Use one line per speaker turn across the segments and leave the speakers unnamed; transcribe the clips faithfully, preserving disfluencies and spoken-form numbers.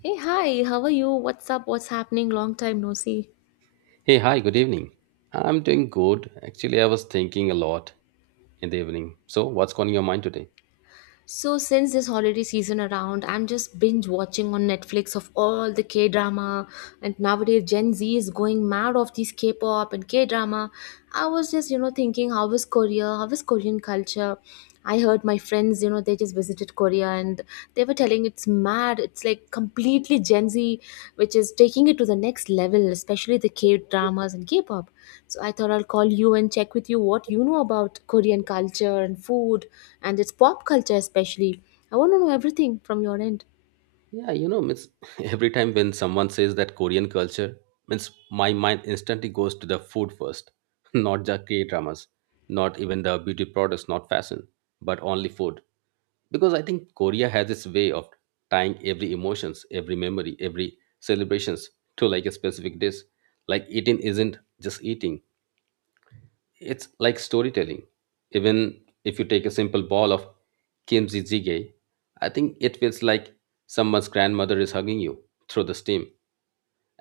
Hey, hi, how are you? What's up? What's happening? Long time no see.
Hey, hi, good evening. I'm doing good. Actually, I was thinking a lot in the evening. So, what's on your mind today?
So, since this holiday season around, I'm just binge watching on Netflix of all the K drama. And nowadays, Gen Z is going mad of these K pop and K drama. I was just, you know, thinking, how is Korea? How is Korean culture? I heard my friends, you know, they just visited Korea and and they were telling it's mad, it's like completely Gen Z, which is taking it to the next level, especially the K dramas and K-pop. So I thought I'll call you and check with you what you know about Korean culture and food, and its pop culture especially. I want to know everything from your end.
Yeah, you know, means every time when someone says that Korean culture, means my mind instantly goes to the food first, not the K-dramas, not even the beauty products, not fashion, but only food. Because I think Korea has its way of tying every emotions, every memory, every celebrations to like a specific dish. Like eating isn't just eating. It's like storytelling. Even if you take a simple ball of kimchi jjigae, I think it feels like someone's grandmother is hugging you through the steam.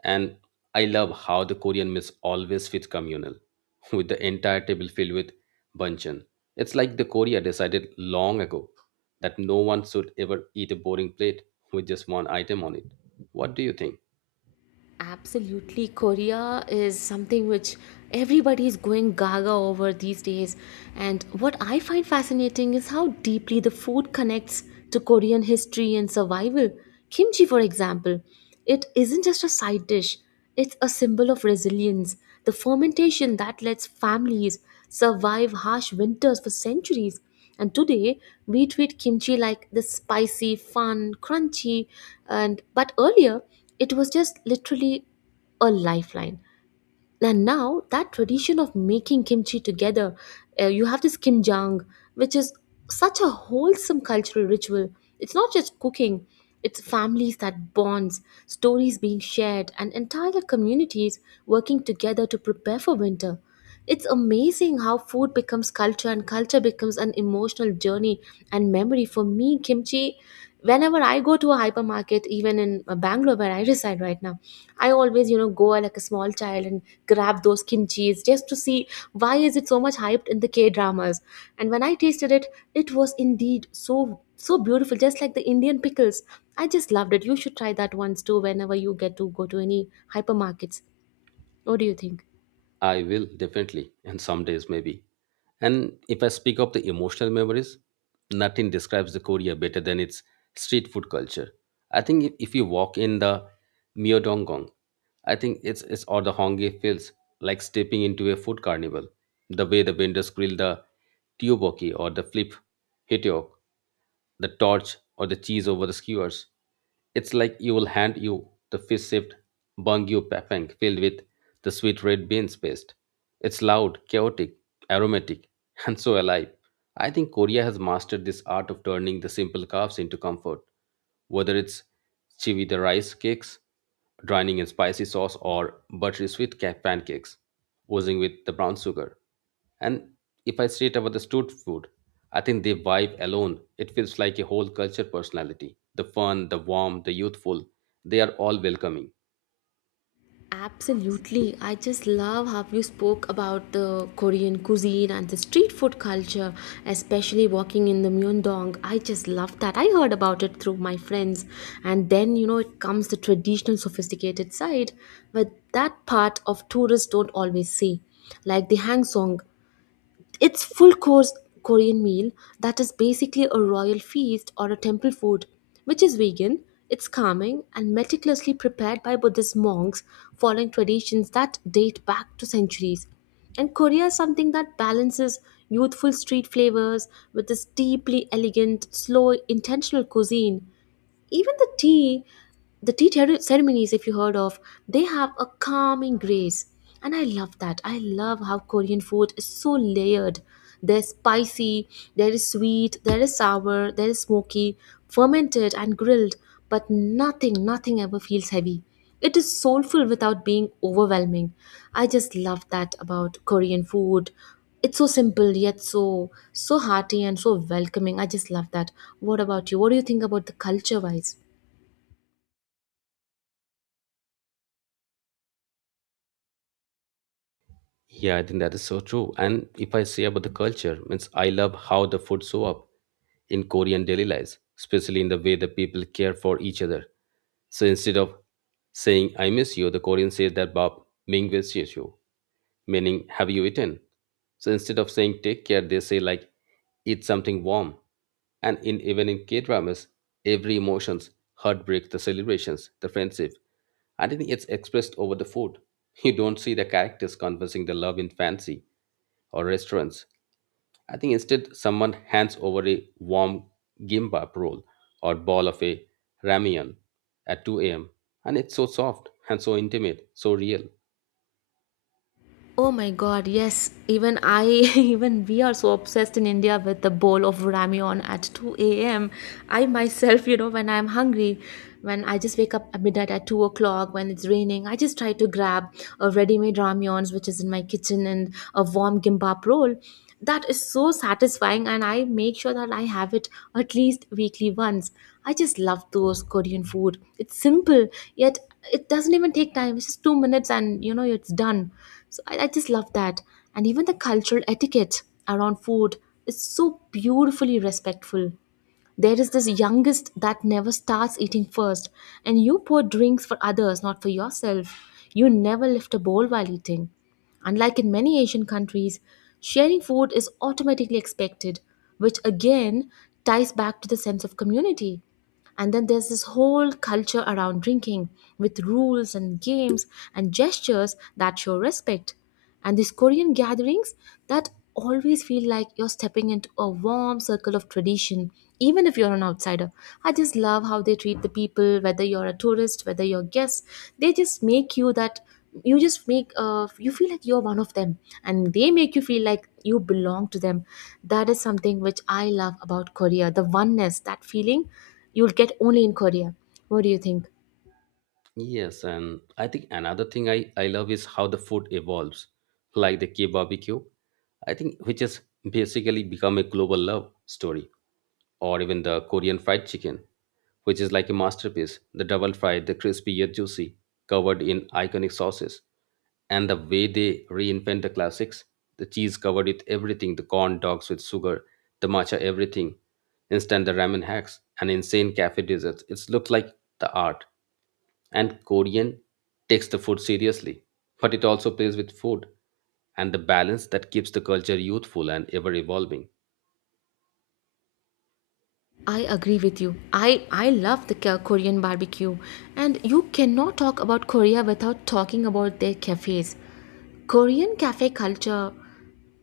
And I love how the Korean meals always feels communal, with the entire table filled with banchan. It's like the Korea decided long ago that no one should ever eat a boring plate with just one item on it. What do you think?
Absolutely, Korea is something which everybody is going gaga over these days. And what I find fascinating is how deeply the food connects to Korean history and survival. Kimchi, for example, it isn't just a side dish, it's a symbol of resilience, the fermentation that lets families survive harsh winters for centuries. And today, we treat kimchi like this spicy, fun, crunchy, and but earlier, it was just literally a lifeline. And now that tradition of making kimchi together, uh, you have this kimjang, which is such a wholesome cultural ritual. It's not just cooking, it's families that bonds, stories being shared and entire communities working together to prepare for winter. It's amazing how food becomes culture and culture becomes an emotional journey and memory. For me, kimchi, whenever I go to a hypermarket even in uh, Bangalore where I reside right now, I always, you know, go like a small child and grab those kimchis just to see why is it so much hyped in the K dramas. And when I tasted it, it was indeed so so beautiful, just like the Indian pickles. I just loved it. You should try that once too whenever you get to go to any hypermarkets. What do you think?
I will definitely, and some days maybe. And if I speak of the emotional memories, nothing describes the Korea better than its street food culture. I think if, if you walk in the Myeodongong. I think it's, it's or the hongi feels like stepping into a food carnival. The way the vendors grill the tteokbokki or the flip hitiok, the torch or the cheese over the skewers. It's like you will hand you the fish shaped bangyu papang filled with the sweet red beans paste. It's loud, chaotic, aromatic, and so alive. I think Korea has mastered this art of turning the simple carbs into comfort, whether it's chibi the rice cakes, drowning in spicy sauce, or buttery sweet ca- pancakes, oozing with the brown sugar. And if I say it about the street food, I think they vibe alone. It feels like a whole culture personality. The fun, the warm, the youthful, they are all welcoming.
Absolutely. I just love how you spoke about the Korean cuisine and the street food culture, especially walking in the Myeongdong. I just love that. I heard about it through my friends. And then, you know, it comes the traditional sophisticated side, but that part of tourists don't always see. Like the Hangsong, it's full course Korean meal that is basically a royal feast or a temple food, which is vegan. It's calming and meticulously prepared by Buddhist monks following traditions that date back to centuries. And Korea is something that balances youthful street flavors with this deeply elegant, slow, intentional cuisine. Even the tea, the tea ter- ceremonies, if you heard of, they have a calming grace. And I love that. I love how Korean food is so layered. There's spicy, there is sweet, there is sour, there is smoky, fermented and grilled, but nothing, nothing ever feels heavy. It is soulful without being overwhelming. I just love that about Korean food. It's so simple yet so so hearty and so welcoming. I just love that. What about you? What do you think about the culture wise?
Yeah, I think that is so true. And if I say about the culture, means I love how the food show up in Korean daily lives, especially in the way the people care for each other. So instead of saying I miss you, the Korean says that Bob mingwesies you, meaning have you eaten? So instead of saying take care, they say like eat something warm. And in even in K dramas, every emotions, heartbreak, the celebrations, the friendship, I think it's expressed over the food. You don't see the characters conversing their love in fancy or restaurants. I think instead someone hands over a warm gimbap roll or ball of a ramyeon at two a m and it's so soft and so intimate, so real.
Oh my god, yes. Even I, even we are so obsessed in India with the bowl of ramyeon at two a m. I myself, you know, when I'm hungry, when I just wake up at midnight at two o'clock, when it's raining, I just try to grab a ready made ramyeons which is in my kitchen, and a warm gimbap roll. That is so satisfying, and I make sure that I have it at least weekly once. I just love those Korean food. It's simple, yet it doesn't even take time, it's just two minutes and you know it's done. So i, I just love that. And even the cultural etiquette around food is so beautifully respectful. There is this youngest that never starts eating first, and you pour drinks for others, not for yourself. You never lift a bowl while eating. Unlike in many Asian countries, sharing food is automatically expected, which again ties back to the sense of community. And then there's this whole culture around drinking with rules and games and gestures that show respect. And these Korean gatherings that always feel like you're stepping into a warm circle of tradition, even if you're an outsider. I just love how they treat the people, whether you're a tourist, whether you're a guest. They just make you that you just make uh, you feel like you're one of them, and they make you feel like you belong to them. That is something which I love about Korea, the oneness, that feeling you'll get only in Korea. What do you think?
Yes, and I think another thing I, I love is how the food evolves, like the K barbecue. I think which has basically become a global love story. Or even the Korean fried chicken, which is like a masterpiece. The double fried, the crispy yet juicy, covered in iconic sauces. And the way they reinvent the classics, the cheese covered with everything, the corn dogs with sugar, the matcha everything, instant the ramen hacks, and insane cafe desserts. It's looked like the art. And Korean takes the food seriously, but it also plays with food and the balance that keeps the culture youthful and ever evolving.
I agree with you. I, I love the K- Korean barbecue, and you cannot talk about Korea without talking about their cafes. Korean cafe culture,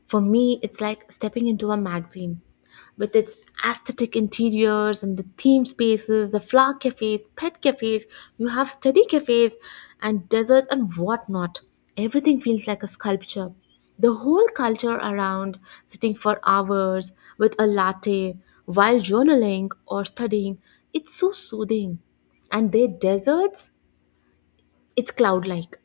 for me, it's like stepping into a magazine. With its aesthetic interiors and the theme spaces, the flower cafes, pet cafes, you have study cafes and deserts and whatnot. Everything feels like a sculpture. The whole culture around sitting for hours with a latte while journaling or studying, it's so soothing. And their deserts, it's cloud like.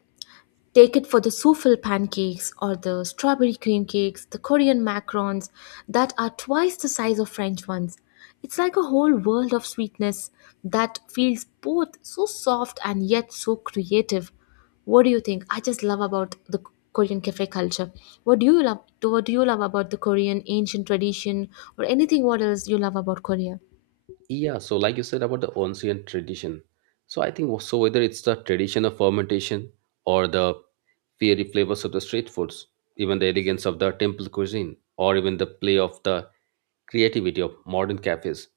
Take it for the souffle pancakes or the strawberry cream cakes, the Korean macarons that are twice the size of French ones. It's like a whole world of sweetness that feels both so soft and yet so creative. What do you think? I just love about the Korean cafe culture. What do you love? What do you love about the Korean ancient tradition, or anything? What else you love about Korea?
Yeah, so like you said about the ancient tradition, so I think so whether it's the tradition of fermentation or the fiery flavors of the street foods, even the elegance of the temple cuisine, or even the play of the creativity of modern cafes,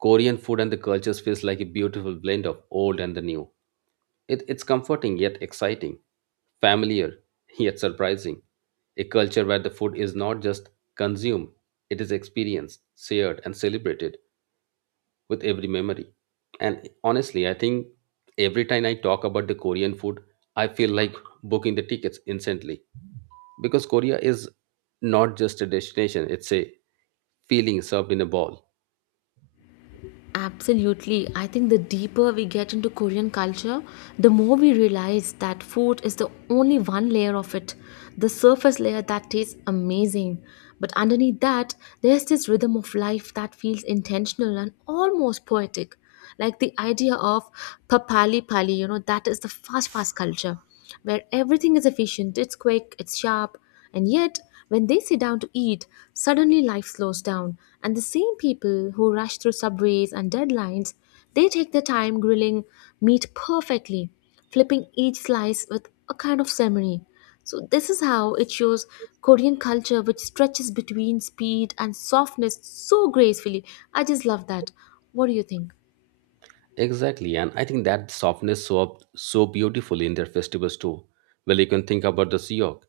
Korean food and the cultures feels like a beautiful blend of old and the new. It, it's comforting yet exciting, familiar yet surprising. A culture where the food is not just consumed, it is experienced, shared, and celebrated with every memory. And honestly, I think every time I talk about the Korean food, I feel like booking the tickets instantly because Korea is not just a destination, it's a feeling served in a bowl.
Absolutely. I think the deeper we get into Korean culture, the more we realize that food is the only one layer of it, the surface layer that tastes amazing. But underneath that, there's this rhythm of life that feels intentional and almost poetic, like the idea of papali pali, you know that is the fast fast culture where everything is efficient, it's quick, it's sharp. And yet when they sit down to eat, suddenly life slows down, and the same people who rush through subways and deadlines, they take their time grilling meat perfectly, flipping each slice with a kind of ceremony. So this is how it shows Korean culture, which stretches between speed and softness so gracefully. I just love that. What do you think?
Exactly, and I think that softness show up so beautifully in their festivals too. Well, you can think about the Siok,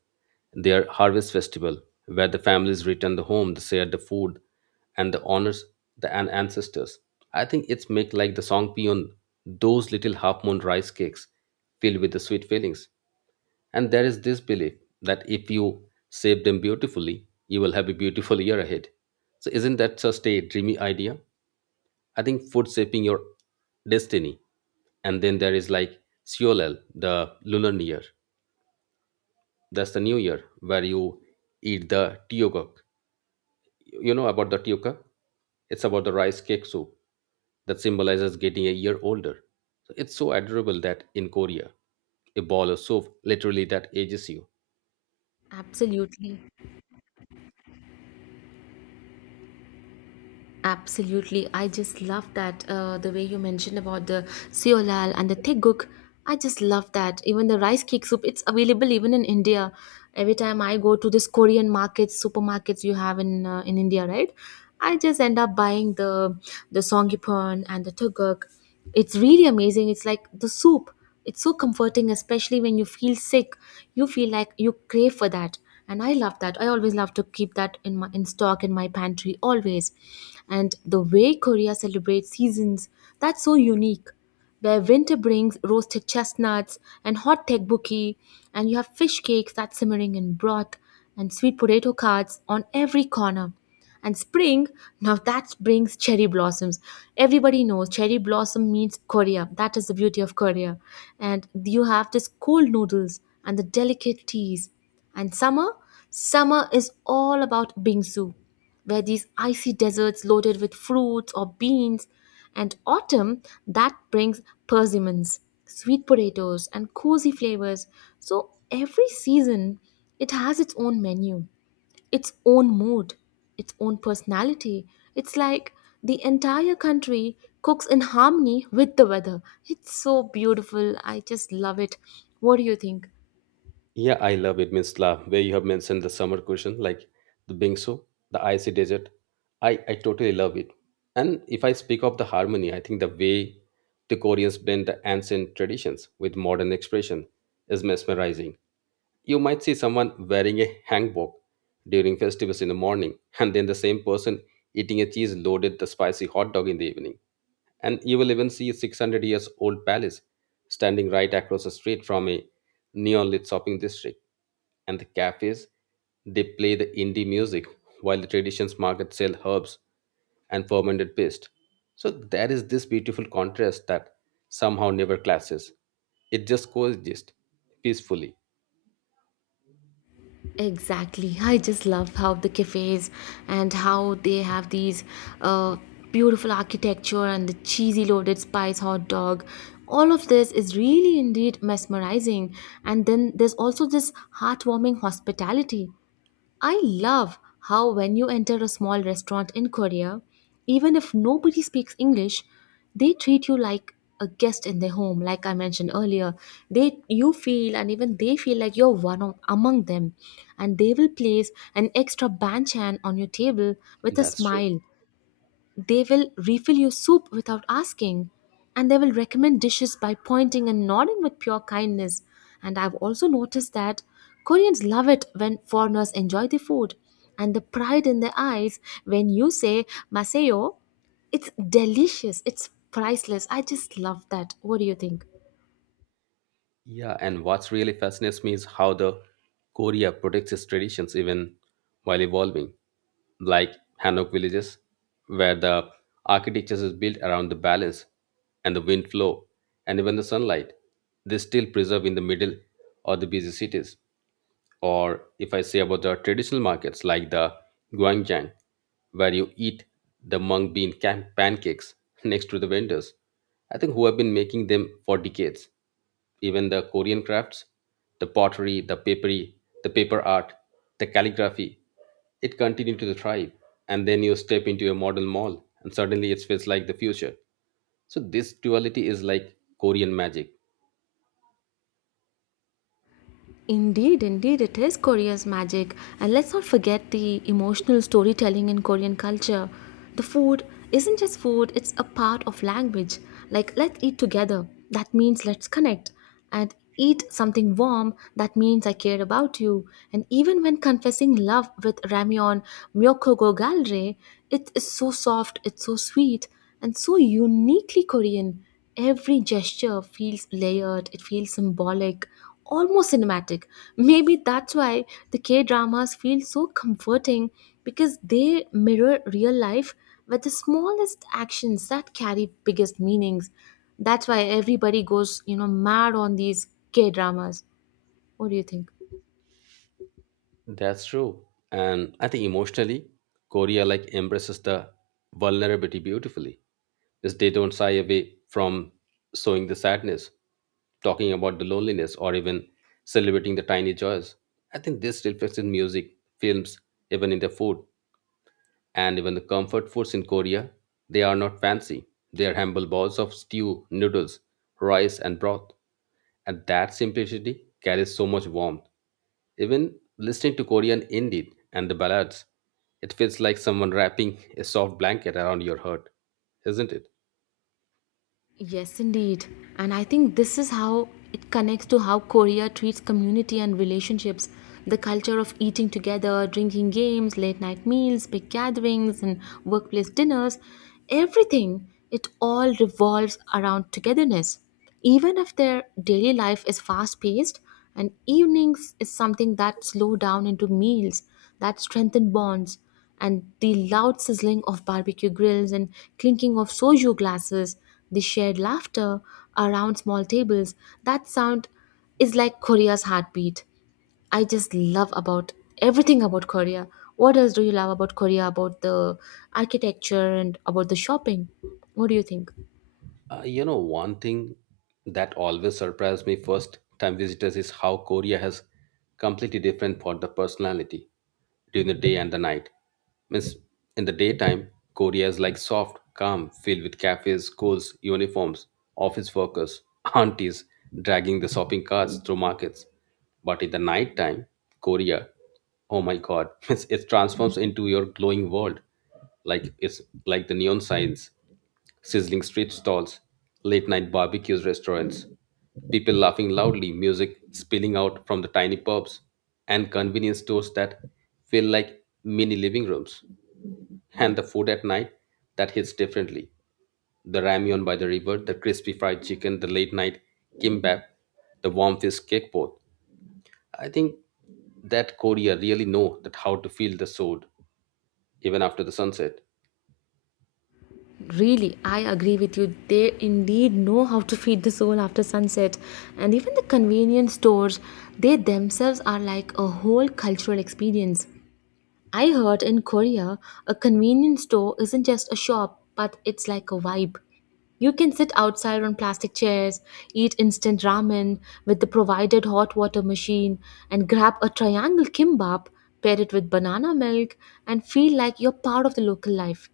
their harvest festival, where the families return the home, they share the food, and the honors the an- ancestors. I think it's make like the songpyeon, those little half moon rice cakes filled with the sweet feelings. And there is this belief that if you save them beautifully, you will have a beautiful year ahead. So isn't that just a dreamy idea? I think food shaping your destiny. And then there is like Seolel, the lunar new year. That's the new year where you eat the tteokguk. You know about the tteokguk? It's about the rice cake soup that symbolizes getting a year older. So it's so adorable that in Korea, a ball of soup literally that ages you.
Absolutely, absolutely. I just love that uh, the way you mentioned about the seolal and the teguk. I just love that. Even the rice cake soup, it's available even in India. Every time I go to this Korean markets, supermarkets you have in uh, in India, right? I just end up buying the the songipon and the teguk. It's really amazing. It's like the soup. It's so comforting, especially when you feel sick. You feel like you crave for that. And I love that. I always love to keep that in my in stock in my pantry always. And the way Korea celebrates seasons, that's so unique, where winter brings roasted chestnuts and hot tteokbokki, and you have fish cakes that's simmering in broth and sweet potato cards on every corner. And spring, now that brings cherry blossoms. Everybody knows cherry blossom means Korea. That is the beauty of Korea. And you have this cold noodles and the delicate teas. And summer, summer is all about bingsu, where these icy deserts loaded with fruits or beans. And autumn, that brings persimmons, sweet potatoes, and cozy flavors. So every season, it has its own menu, its own mood, its own personality. It's like the entire country cooks in harmony with the weather. It's so beautiful. I just love it. What do you think?
Yeah, I love it, Miss La, where you have mentioned the summer cuisine, like the bingsu, the icy desert. I, I totally love it. And if I speak of the harmony, I think the way the Koreans blend the ancient traditions with modern expression is mesmerizing. You might see someone wearing a hanbok during festivals in the morning, and then the same person eating a cheese loaded the spicy hot dog in the evening. And you will even see a six hundred years old palace standing right across the street from a neon lit shopping district, and the cafes they play the indie music while the traditions market sell herbs and fermented paste. So there is this beautiful contrast that somehow never clashes, it just coexists peacefully.
Exactly. I just love how the cafes and how they have these uh, beautiful architecture and the cheesy loaded spice hot dog. All of this is really indeed mesmerizing. And then there's also this heartwarming hospitality. I love how when you enter a small restaurant in Korea, even if nobody speaks English, they treat you like a guest in their home, like I mentioned earlier. They you feel, and even they feel like you're one of, among them, and they will place an extra banchan on your table with a
That's true.
smile. They will refill your soup without asking, and they will recommend dishes by pointing and nodding with pure kindness. And I've also noticed that Koreans love it when foreigners enjoy the food, and the pride in their eyes when you say "masayo," it's delicious, it's priceless. I just love that. What do you think?
Yeah, and what's really fascinates me is how the Korea protects its traditions even while evolving, like Hanok villages, where the architecture is built around the balance and the wind flow and even the sunlight. They still preserve in the middle of the busy cities. Or if I say about the traditional markets like the Guangjiang, where you eat the mung bean can- pancakes next to the vendors, I think who have been making them for decades. Even the Korean crafts, the pottery, the papery, the paper art, the calligraphy, it continued to thrive. And then you step into a modern mall, and suddenly it feels like the future. So this duality is like Korean magic.
Indeed, indeed, it is Korea's magic. And let's not forget the emotional storytelling in Korean culture. The food isn't just food, it's a part of language. Like, let's eat together. That means let's connect. And eat something warm. That means I care about you. And even when confessing love with ramyeon, myokogo galre, it is so soft, it's so sweet, and so uniquely Korean. Every gesture feels layered, it feels symbolic, almost cinematic. Maybe that's why the K dramas feel so comforting because they mirror real life with the smallest actions that carry biggest meanings. That's why everybody goes, you know, mad on these K dramas. What do you think?
That's true. And I think emotionally, Korea like embraces the vulnerability beautifully. Because they don't shy away from showing the sadness, talking about the loneliness, or even celebrating the tiny joys. I think this reflects in music, films, even in the food, and even the comfort foods in Korea. They are not fancy. They are humble bowls of stew, noodles, rice, and broth. And that simplicity carries so much warmth. Even listening to Korean indie and the ballads, it feels like someone wrapping a soft blanket around your heart, isn't it?
Yes, indeed. And I think this is how it connects to how Korea treats community and relationships. The culture of eating together, drinking games, late night meals, big gatherings, and workplace dinners, everything, it all revolves around togetherness even if their daily life is fast paced and evenings is something that slow down into meals that strengthen bonds and the loud sizzling of barbecue grills and clinking of soju glasses, the shared laughter around small tables, that sound is like Korea's heartbeat. I just love about everything about Korea. What else do you love about Korea? About the architecture and about the shopping? What do you think?
Uh, you know, one thing that always surprised me first time visitors is how Korea has completely different for the personality during the day and the night. Means in the daytime, Korea is like soft, calm, filled with cafes, schools, uniforms, office workers, aunties dragging the shopping carts through markets. But in the night time, Korea, oh my god, it's, it transforms into your glowing world. Like it's like the neon signs sizzling street stalls, late night barbecues, restaurants, people laughing loudly, music spilling out from the tiny pubs, and convenience stores that feel like mini living rooms. And the food at night that hits differently the ramyeon by the river, the crispy fried chicken, the late night kimbap, the warm fish cake both. I think that Korea really know that how to feel the soul even after the sunset.
Really, I agree with you. They indeed know how to feed the soul after sunset. And even the convenience stores, they themselves are like a whole cultural experience. I heard in Korea, a convenience store isn't just a shop, but it's like a vibe. You can sit outside on plastic chairs, eat instant ramen with the provided hot water machine, and grab a triangle kimbap, pair it with banana milk, and feel like you're part of the local life.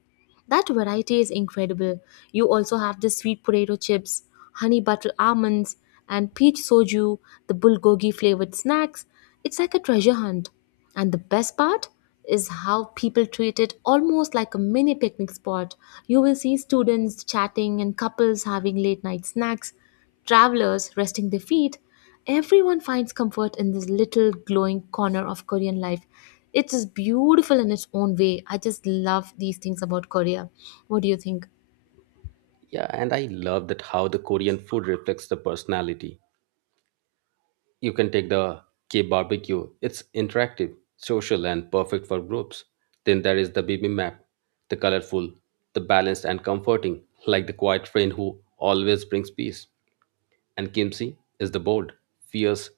That variety is incredible. You also have the sweet potato chips, honey butter almonds, and peach soju, the bulgogi flavored snacks. It's like a treasure hunt. And the best part is how people treat it almost like a mini picnic spot. You will see students chatting and couples having late night snacks. Travelers resting their feet, everyone finds comfort in this little glowing corner of Korean life. It is beautiful in its own way. I just love these things about Korea. What do you think?
Yeah, and I love that how the Korean food reflects the personality. You can take the K barbecue. It's interactive, social, and perfect for groups. Then there is the B B map, the colorful, the balanced, and comforting, like the quiet friend who always brings peace. And Kimsey is the bold, fierce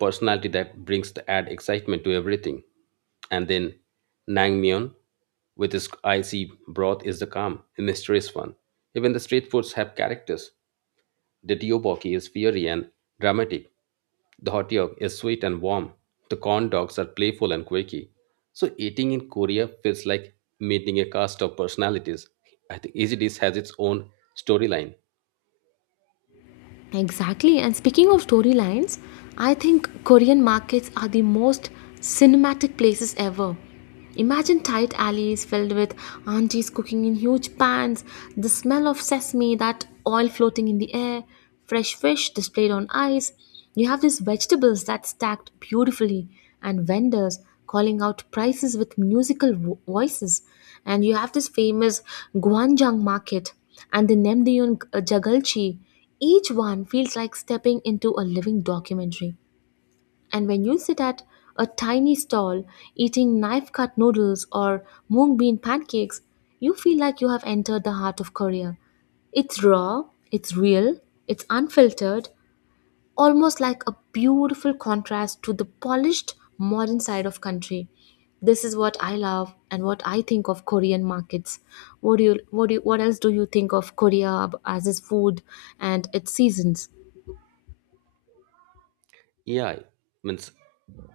personality that brings the add excitement to everything. And then Nangmyeon, with its icy broth, is the calm, mysterious one. Even the street foods have characters. The tteokbokki is fiery and dramatic. The hotteok is sweet and warm. The corn dogs are playful and quirky. So eating in Korea feels like meeting a cast of personalities. I think each dish has its own storyline.
Exactly. And speaking of storylines, I think Korean markets are the most cinematic places ever. Imagine tight alleys filled with aunties cooking in huge pans, the smell of sesame, that oil floating in the air, fresh fish displayed on ice. You have these vegetables that stacked beautifully, and vendors calling out prices with musical vo- voices. And you have this famous Gwangjang market and the Namdeon Jagalchi, each one feels like stepping into a living documentary. And when you sit at a tiny stall eating knife cut noodles or mung bean pancakes, you feel like you have entered the heart of Korea. It's raw, it's real, it's unfiltered, almost like a beautiful contrast to the polished modern side of country. This is what I love and what I think of Korean markets. What do you what do you, what else do you think of Korea as its food and its seasons?
Yeah, I- means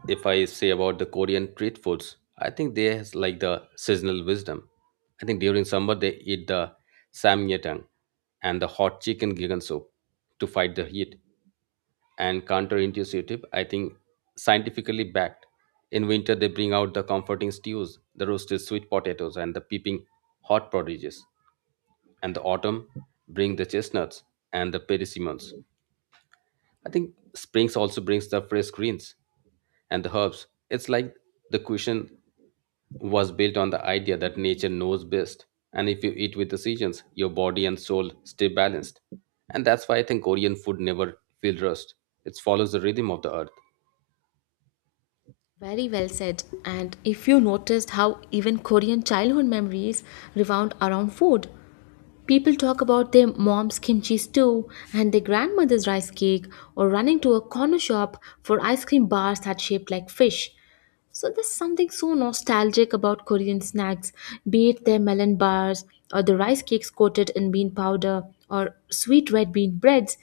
if I say about the Korean street foods, I think they has like the seasonal wisdom. I think during summer they eat the samgyetang and the hot chicken gigan soup to fight the heat. And counterintuitive, I think scientifically backed. In winter, they bring out the comforting stews, the roasted sweet potatoes, and the peeping hot prodigies. And the autumn bring the chestnuts and the persimmons. I think springs also brings the fresh greens and the herbs. It's like the cushion was built on the idea that nature knows best. And if you eat with the seasons, your body and soul stay balanced. And that's why I think Korean food never feels rushed. It follows the rhythm of the earth.
Very well said. And if you noticed how even Korean childhood memories revolve around food, people talk about their mom's kimchi stew and their grandmother's rice cake, or running to a corner shop for ice cream bars that shaped like fish. So there's something so nostalgic about Korean snacks, be it their melon bars or the rice cakes coated in bean powder or sweet red bean breads,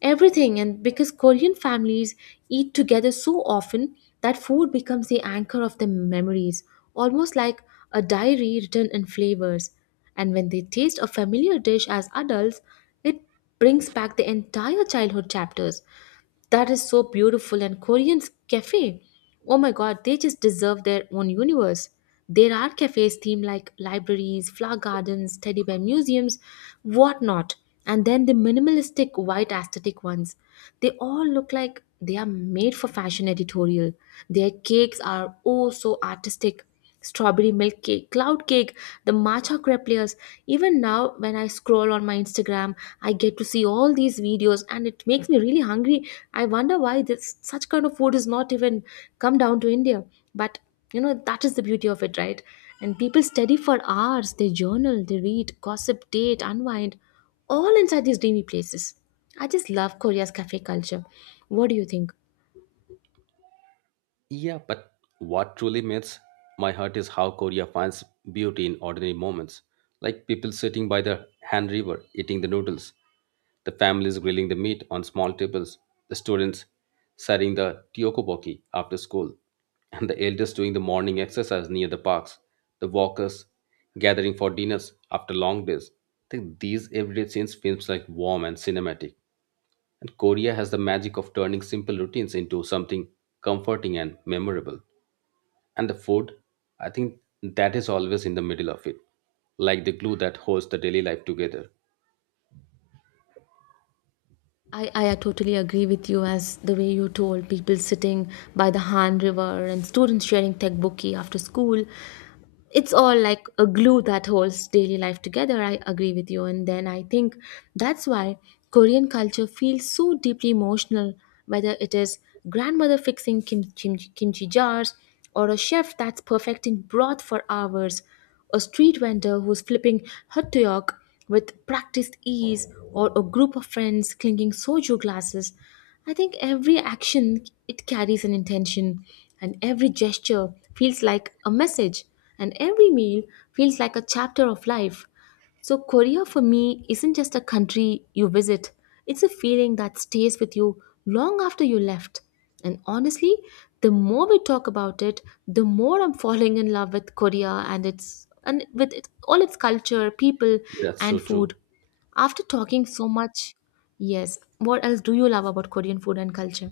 everything. And because Korean families eat together so often, that food becomes the anchor of their memories, almost like a diary written in flavors. And when they taste a familiar dish as adults, it brings back the entire childhood chapters. That is so beautiful. And Korean's cafe, oh my god, they just deserve their own universe. There are cafes themed like libraries, flower gardens, teddy bear museums, whatnot. And then the minimalistic white aesthetic ones. They all look like they are made for fashion editorial. Their cakes are oh so artistic, strawberry milk cake, cloud cake, the matcha crepe layers. Even now, when I scroll on my Instagram, I get to see all these videos, and it makes me really hungry. I wonder why this such kind of food is not even come down to India. But you know that is the beauty of it, right? And people study for hours. They journal, they read, gossip, date, unwind, all inside these dreamy places. I just love Korea's cafe culture. What do you think?
Yeah, but what truly melts my heart is how Korea finds beauty in ordinary moments, like people sitting by the Han River eating the noodles, the families grilling the meat on small tables, the students setting the tiokoboki after school, and the elders doing the morning exercise near the parks, the walkers gathering for dinners after long days. I think these everyday scenes feels like warm and cinematic. And Korea has the magic of turning simple routines into something comforting and memorable. And the food, I think that is always in the middle of it, like the glue that holds the daily life together.
I, I totally agree with you as the way you told people sitting by the Han River and students sharing tekbokki after school. It's all like a glue that holds daily life together. I agree with you. And then I think that's why Korean culture feels so deeply emotional, whether it is grandmother fixing kim- kim- kimchi jars or a chef that's perfecting broth for hours, a street vendor who's flipping hot york with practiced ease, or a group of friends clinking soju glasses. I think every action it carries an intention, and every gesture feels like a message, and every meal feels like a chapter of life. So, Korea for me isn't just a country you visit, it's a feeling that stays with you long after you left. And honestly, the more we talk about it, the more I'm falling in love with Korea and its and with it, all its culture, people,
That's
and
so true.
food. After talking so much, yes, what else do you love about Korean food and culture?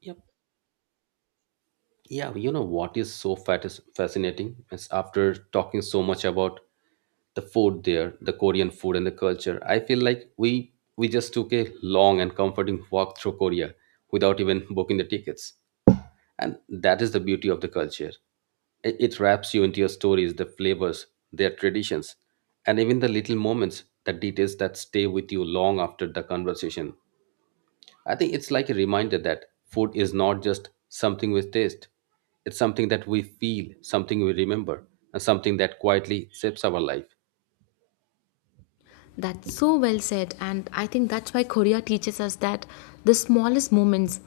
Yep. Yeah, you know what is so fat is fascinating is after talking so much about the food there, the Korean food and the culture, I feel like we we just took a long and comforting walk through Korea without even booking the tickets. And that is the beauty of the culture. I- It wraps you into your stories, the flavors, their traditions, and even the little moments, the details that stay with you long after the conversation. I think it's like a reminder that food is not just something we taste, it's something that we feel, something we remember, and something that quietly shapes our life.
That's so well said. And I think that's why Korea teaches us that the smallest moments,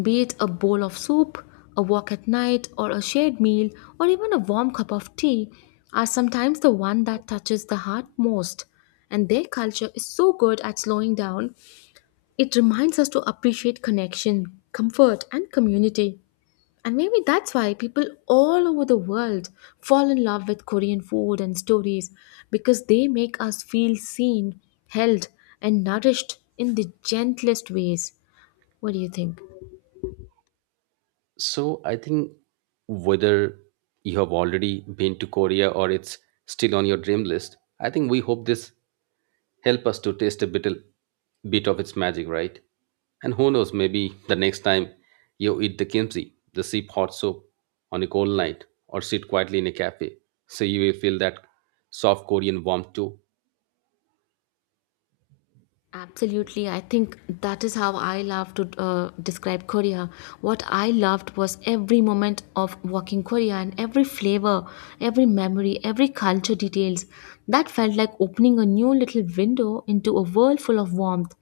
be it a bowl of soup, a walk at night, or a shared meal, or even a warm cup of tea, are sometimes the one that touches the heart most. And their culture is so good at slowing down, it reminds us to appreciate connection, comfort, and community. And maybe that's why people all over the world fall in love with Korean food and stories because they make us feel seen, held, and nourished in the gentlest ways. What do you think?
So I think whether you have already been to Korea or it's still on your dream list, I think we hope this help us to taste a bit, bit of its magic, right? And who knows, maybe the next time you eat the kimchi, the sip hot soup on a cold night, or sit quietly in a cafe, so you will feel that soft Korean warmth too.
Absolutely. I think that is how I love to uh, describe Korea. What I loved was every moment of walking Korea and every flavor, every memory, every culture details. That felt like opening a new little window into a world full of warmth.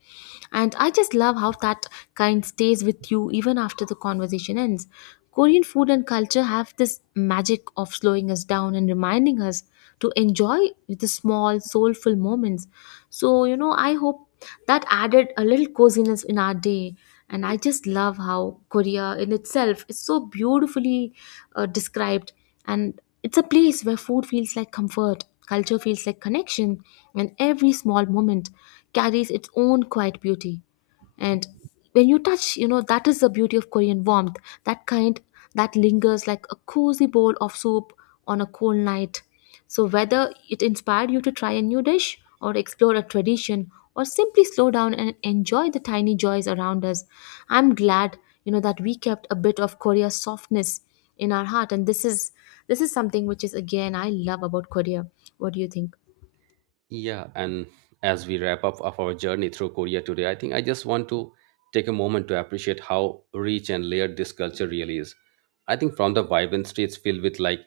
And I just love how that kind stays with you even after the conversation ends. Korean food and culture have this magic of slowing us down and reminding us to enjoy the small, soulful moments. So, you know, I hope that added a little coziness in our day. And I just love how Korea in itself is so beautifully uh, described, and it's a place where food feels like comfort, culture feels like connection, and every small moment carries its own quiet beauty. And when you touch, you know that is the beauty of Korean warmth, that kind that lingers like a cozy bowl of soup on a cold night. So whether it inspired you to try a new dish or explore a tradition, or simply slow down and enjoy the tiny joys around us, I'm glad, you know that we kept a bit of Korea's softness in our heart. And this is this is something which is again I love about Korea. What do you think?
Yeah, and as we wrap up of our journey through Korea today, I think I just want to take a moment to appreciate how rich and layered this culture really is. I think from the vibrant streets filled with like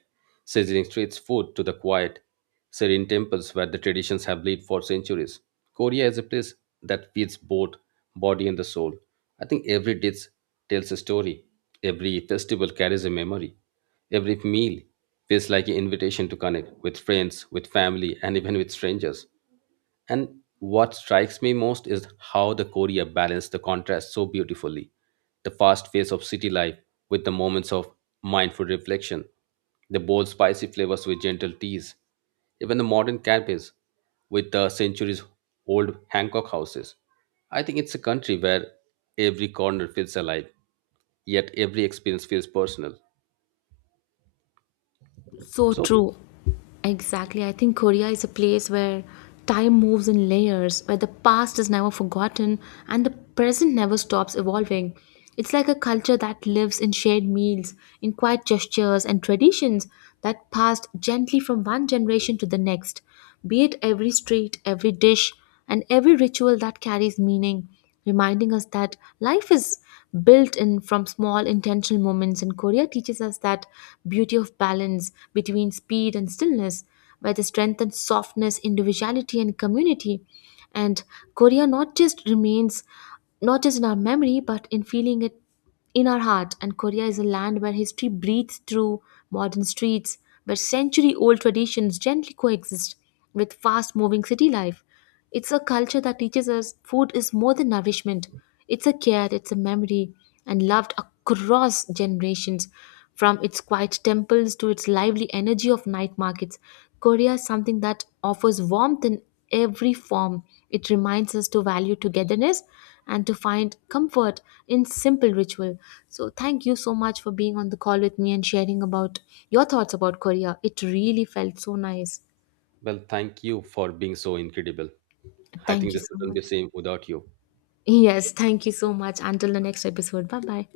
sizzling streets food to the quiet, serene temples where the traditions have lived for centuries, Korea is a place that feeds both body and the soul. I think every dish tells a story. Every festival carries a memory. Every meal feels like an invitation to connect with friends, with family, and even with strangers. And what strikes me most is how the Korea balanced the contrast so beautifully the fast pace of city life with the moments of mindful reflection, the bold, spicy flavors with gentle teas, even the modern cafes with the centuries old Hancock houses. I think it's a country where every corner feels alive yet every experience feels personal.
So
So
true. Exactly. I think Korea is a place where time moves in layers, where the past is never forgotten and the present never stops evolving. It's like a culture that lives in shared meals, in quiet gestures and traditions that passed gently from one generation to the next. Be it every street, every dish, and every ritual that carries meaning, reminding us that life is built in from small intentional moments. And Korea teaches us that beauty of balance between speed and stillness, by the strength and softness, individuality, and community. And Korea not just remains, not just in our memory, but in feeling it in our heart. And Korea is a land where history breathes through modern streets, where century old traditions gently coexist with fast moving city life. It's a culture that teaches us food is more than nourishment, it's a care, it's a memory, and loved across generations. From its quiet temples to its lively energy of night markets, Korea is something that offers warmth in every form. It reminds us to value togetherness and to find comfort in simple ritual. So, thank you so much for being on the call with me and sharing about your thoughts about Korea. It really felt so nice.
well, thank you for being so incredible. I
Thank
think
you
this
so
wouldn't be the
much.
same without you.
Yes, thank you so much. Until the next episode. Bye bye.